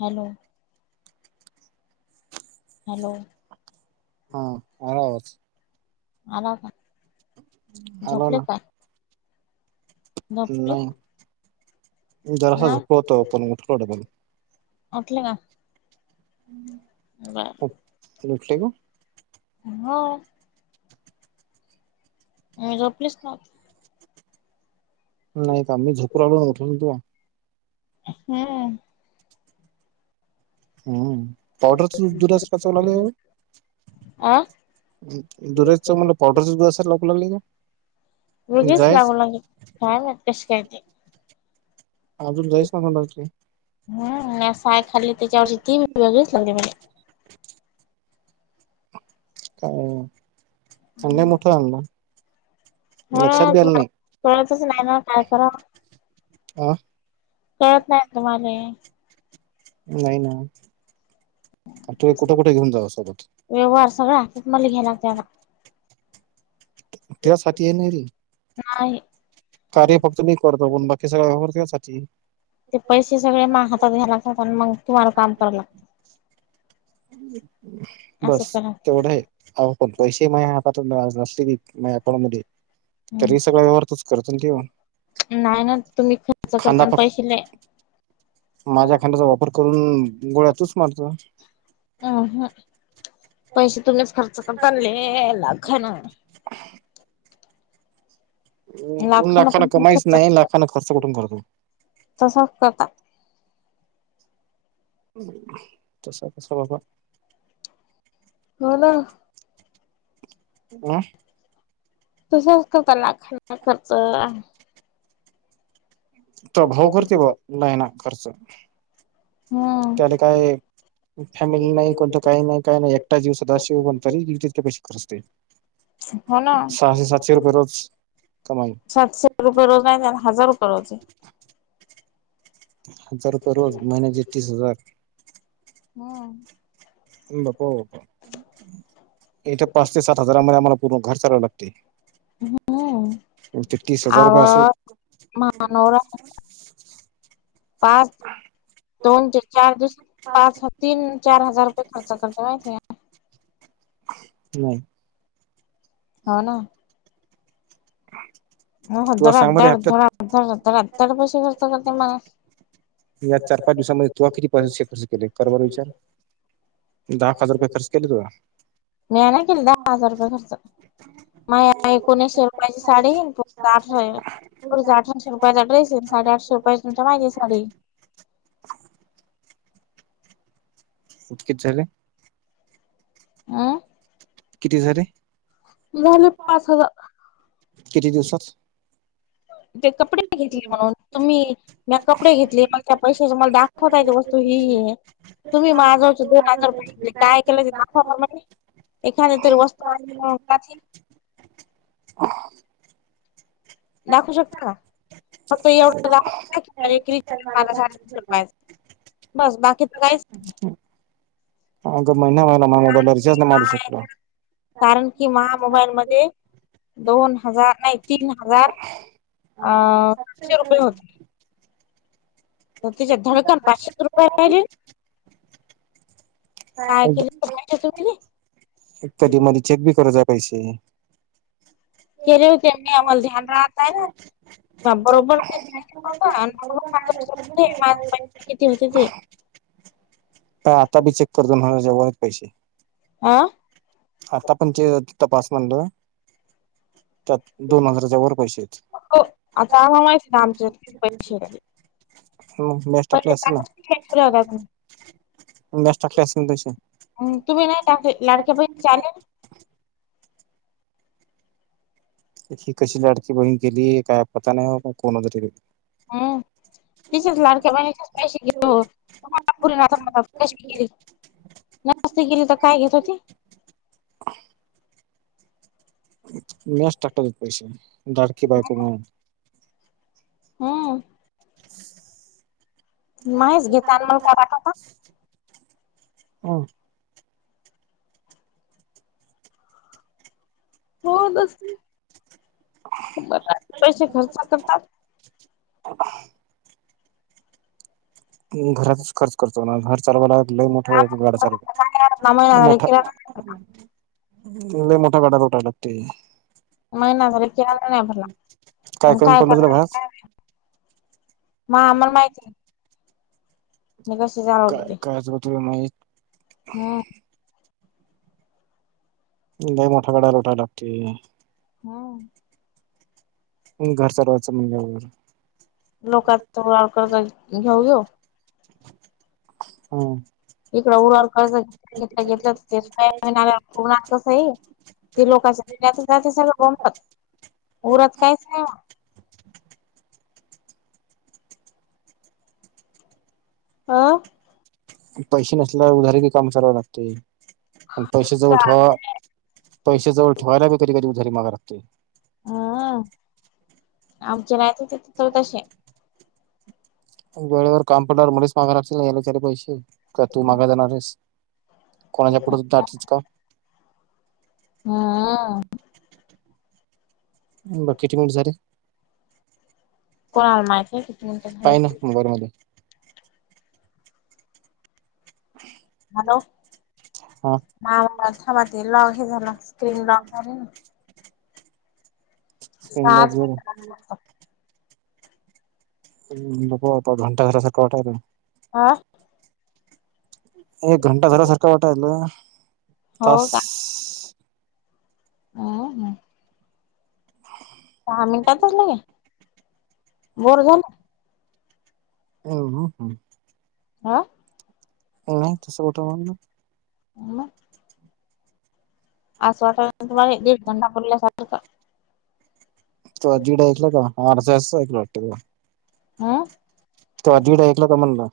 Hello. Hello हा आज आ का? हलो झोपले ना. काय झोपले नाही जरासा ना झोक होतो पण उठको पण टला का? बर [unintelligible] हो. झोपलीच ना. नाही का मी झोपुरावून उठून तु हम्म. हम्म पावडरच दुरस् कचाव लागले. अ दुधच म्हणलं पावडरच दुध अस लकला नाही का? जायच. कश कायते. अजून जाईस ना सणारख हम आणिय खाल्ली त्याच्यावरष ती वेगळीच लागली म्हज काय अांड्या मोठा अबा हो कळतच नाही ना काय करा. हा. कळत नाही तुम्हाला? नाही ना. तु कुठे कुठे घेऊन जाव सोबत व्यवहार सगळा हातात मला घ्यायला लागते आता त्यासाठी ये नाही रे. नाही. कार्य फक्त मी करतो पण बाकी सगळ व्यपरतसाठी ते पैसे सगळे माग हातात घ्याय लागतात आणि मग तुम्हाला काम करा लागं. ह. असं बस करा तेवढं आहे पण पैसे मा हातात नसले आपण मध्ये तरी सगळ ववहारथच करो ठऊन नाही ना तुम्ही खर्च करताना फक्त पैसेले माझ्या खांड्याचा वापर करून गोळ्यातच मारतो. अम ह पैसे तुम्हीच खर्च करता आणले ला घा ना. न लाखानं लाखांना पण कमाईच खर्च नाही लाखांना खर्च कठून करतो. तसख का? तस तस बाबा. हो ना. ह. तसंच करता लाखानना खर्च त भाऊ करते ब लाईना खर्च त्याला काय हम्म फॅमिली नाही कोणतं काही नाही काही नाही एकटा जीवसदश्य कोण तरीथपेक्ष कस्? हो ना. रोज कमाई सातशे रुपये रोज नाही हजार रुपये रोज आहे. हजार रुपये रोज महिनचे तीस हजार. [inaudible] हब प- इथे पाच ते सात हजार ममध्ये आ्हाला पूर्ण घर चालावं लागते. हम्म ते तीस हजार आव रपय असल. महानवरा हा पाच दोन दोन ते च चार दिवस पाच ते तीन चार हजार रुपये खर्च करते खर्. माहितीये हम. हो. ना [inaudible] तुला हधर सांग हध बरं हप्त्यात अधड अध आधर पैसे खर्च करते मला. या चार पाच दिवसामध्ये तु किती पैसे केले कर बर विचार. दहा हजार रुपये खर्च केले तुला मी आहे. ना केली दहा हजार रुपये खर्च. ह [inaudible] माझ एकोणीसशे रुपयाची साडी, येईनठ अठराशे रुपयाचा ड्रेस ये साडेआठशे रुपया तु माहितीे साडी [unintelligible] उचकच झाले. अं. किती झाले झालं पाच हजार. किती दिवसात. ते कपडे घेतले म्हणून तुम्ही, म कपडे घेतले मग त्या पैसा दाखव. वतायची वस्तू ही आहे तुम्ही माज दोन आजार पाहिजे काय केलं ते दाखवहिे [unintelligible] एखा तरो वस्त [unintelligible] दाखवू शकत का. फक्त एवढंला सातीनं. बस बाकीच काहीच नाही. अग महिना व्हायला. मला मोबाईलला रच्ज नाही मारू शको कारण की महामोबाईल मध्ये दोन हजार नाही तीन हजार अ पाातशे रुपये होते. तर [unintelligible] त्याच्यात धडकन पाचशेच रुपये राहिले काय केले तर पाहिजे तुम्ही एकटी मध्ये चेक बी कत [unintelligible] पैसे. केलेेव ते आम्हाला ् ध्यान राहताय ना बरोबर ते. नव्हतं. आणि बरोबर माझं लक्षात होतं, हे माझे पैसे किती होते ते [unintelligible] आता बी चेक करतो. म्हणा जेवरच पैसे. हा आ तपणचे तपास म्हणलो. त्यात दोन हजाराच्या वर पैसे येत. हो आता आम्हाला माहित आमचे किती पैसे होते. हो गॅस टाकी पहिले असेल ना टाकत ठेवले होता तुम्ही गॅस टाकी आहे त्याची. तुम्ही नाही लाडक्या पैसे चाले. ही कशी लाडकी बहीण केली. काय पता नाही का कोणतरी गली. हा. घेऊ पुढे. [unintelligible] नास्त केली तर काय घेत होती. म्याज टाकले पैसे देत लाडकी बायको म्हणून. हम् माहीच घेता आणि मला काय पाठवता हम. हो तसं. बर पैसे खर्च करतात. [unintelligible] घरातच खर्च करतो. घर चालवाय लागलं मोठा गाड चाल काय महिना झाले मोठा किराणा तला मोठा गडातोठाय लागते [unintelligible] मग ना झा केळाला नाही आपरला पण कमी काय पडलं कर तुला भास [unintelligible] म आमला माहिती आहे. चालवत काय कायच बतु माहीत? हा. नाही मोठा गड्या लोटाय लागते. हो. घर सर्वचं म्हणजे वगैरे लोकात हम. इकड उरवर कर्ज घेत घेत घेतलं ते का पूर्णथ. [unintelligible] ते लोकांच्या आता ज सगळं गमत उरत काहीच नाही. हं. पैसे नसल्यावर उधार काही काम चालवाय लागते. आणि पैसे जवळ का ठेवा पैसे जवळ ठेवायलाी कधी कधी उधारी मागाय लागते. हा आमच्या रात तिथ तर तसे वेळेवर काम पडणार मच मागा रा नाही यालाचे पैसे का तू मागा जाणार आहेस. कोणाच्या पुढेच का हा. किती मिनिटे झाले? कोणाला माहिती किती मिनिटं झाले काय ना मोबाईल मध्ये. हॅलो हा म मात लॉक हे झालं स्क्रीन लॉक झाली ना. स्क्रीन लॉक सहाच झाली? मिनिट हा बघू आता घंटा घराचा [unintelligible] हा. एक घंटा घरासारखा वाटायल हो तास. हो ह. सहा मिनटातच नाहीे बोर झाला. हो हो ह. हा. ह तस बठ म्हण. [unintelligible] ह. आस वाटान तुम्हाे दीड घंटा परल्यासारख. [unintelligible] त जिड ऐकलं कार ऐकलं वा. [unintelligible] आ. ते्हा दीडा ऐक का म्हणला.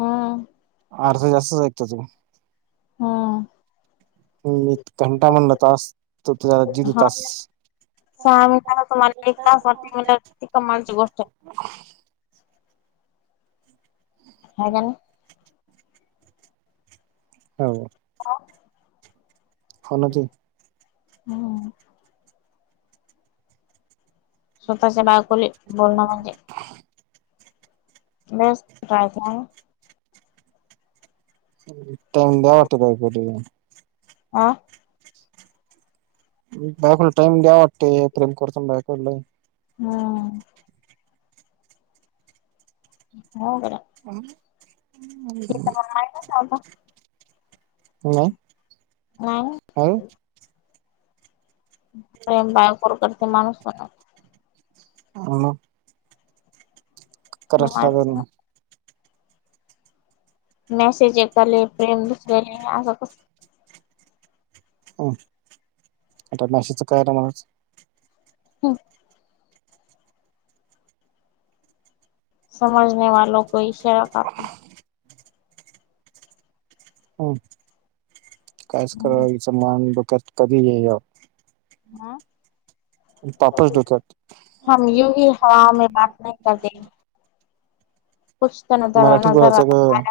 हा. अर्थ जास्तच ऐकत तुम्ही. हा. [unintelligible] घंटा म्हणला तस त त जद तस. [inaudible] ला तुम्हाला एक तास वा मिनट कमालची गोष्ट. ह ना. हो. हा. बोलकी. हम. स्वतःच्या बायकोले बोलणं म्हणजे बेस, काय का? टाईम दहा ते [unintelligible] हं? बायकोला टाईम द्यावा लागतो, प्रेम करतो ना बायकला. हम. हो बर. ह [unintelligible] [inaudible] [unintelligible] का का लत नाय, नाही काय? प्रेम बायकोवर करतो माणूस ना हो मंग. करावंच लागल. मेसेज मेसेज एकाले, प्रेम दुसराले, असं कस? ह्म, आता मेसेजचं काय आलं म्हणायचं? हम्. समजने वालो को इशारा काफी हम, काईस कळण [unintelligible] मान डोक्यात कधी ये. हा. पापच डोक्यात हम युही हवा मे बात नही करते. कुछ तर नजर मराठीत नजर बोलायचं गं.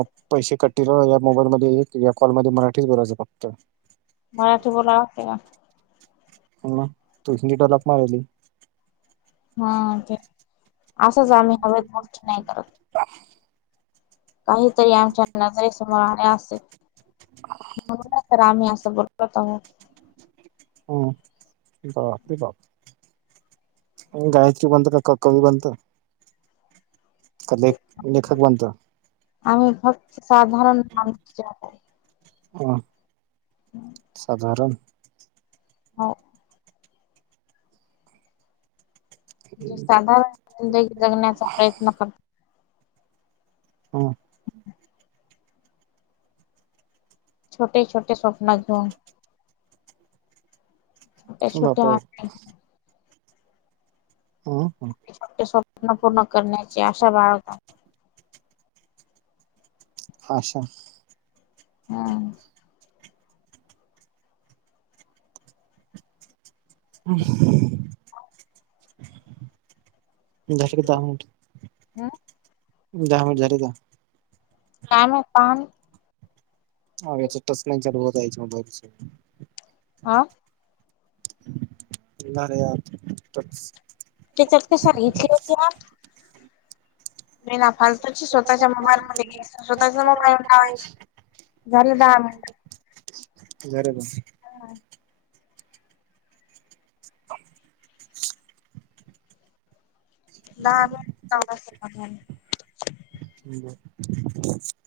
ऍप पैसे कट होतील, [unintelligible] मोबाईल मध्ये, रेकॉर्ड कॉलमध्ये मराठीच बोलायचं फक्त. मराठी बोलावं लागत का? ह्म तु [unintelligible] महिली. हा, ते असंच आम्ही हवेत गोष्ट नाही करत. काहीतरी आमच्या नजरेसमोर आल असेल. म्हणून तर आम्ही असं बोलतो होतो मंग. हम, बाप रे बाप. गायत्री बनत, का [unintelligible] बनत? का लेख लेखक बनत आम्ही हक् साधारण [unintelligible] मा [unintelligible] ह्म, साधारण? हा. जे साधारण जिंदगी जगण्याचा प्रयत्न करते. ह्म. छोटे-छोटे स्वप्न घेऊन, छोटे-छोटे बापा [unintelligible] हा. फक्त स्वप्न पूर्ण करण्याचे अशा बाळगा. आशा? हम्. हम झा ठ क दा मोठ हम दहा मिनिट झाले का काम पण हा चालू होय म हा रे या त्याच्याक्ता सांगितली होती नाही ना फालतूची स्वतःच्या मोबाईल म स्वतःचा मोबाईल लावाय घरी दम जरबर नाही नाही ् बर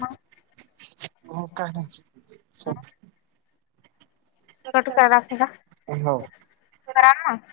मग हो का नाही स कटकरालाख का हो कर ना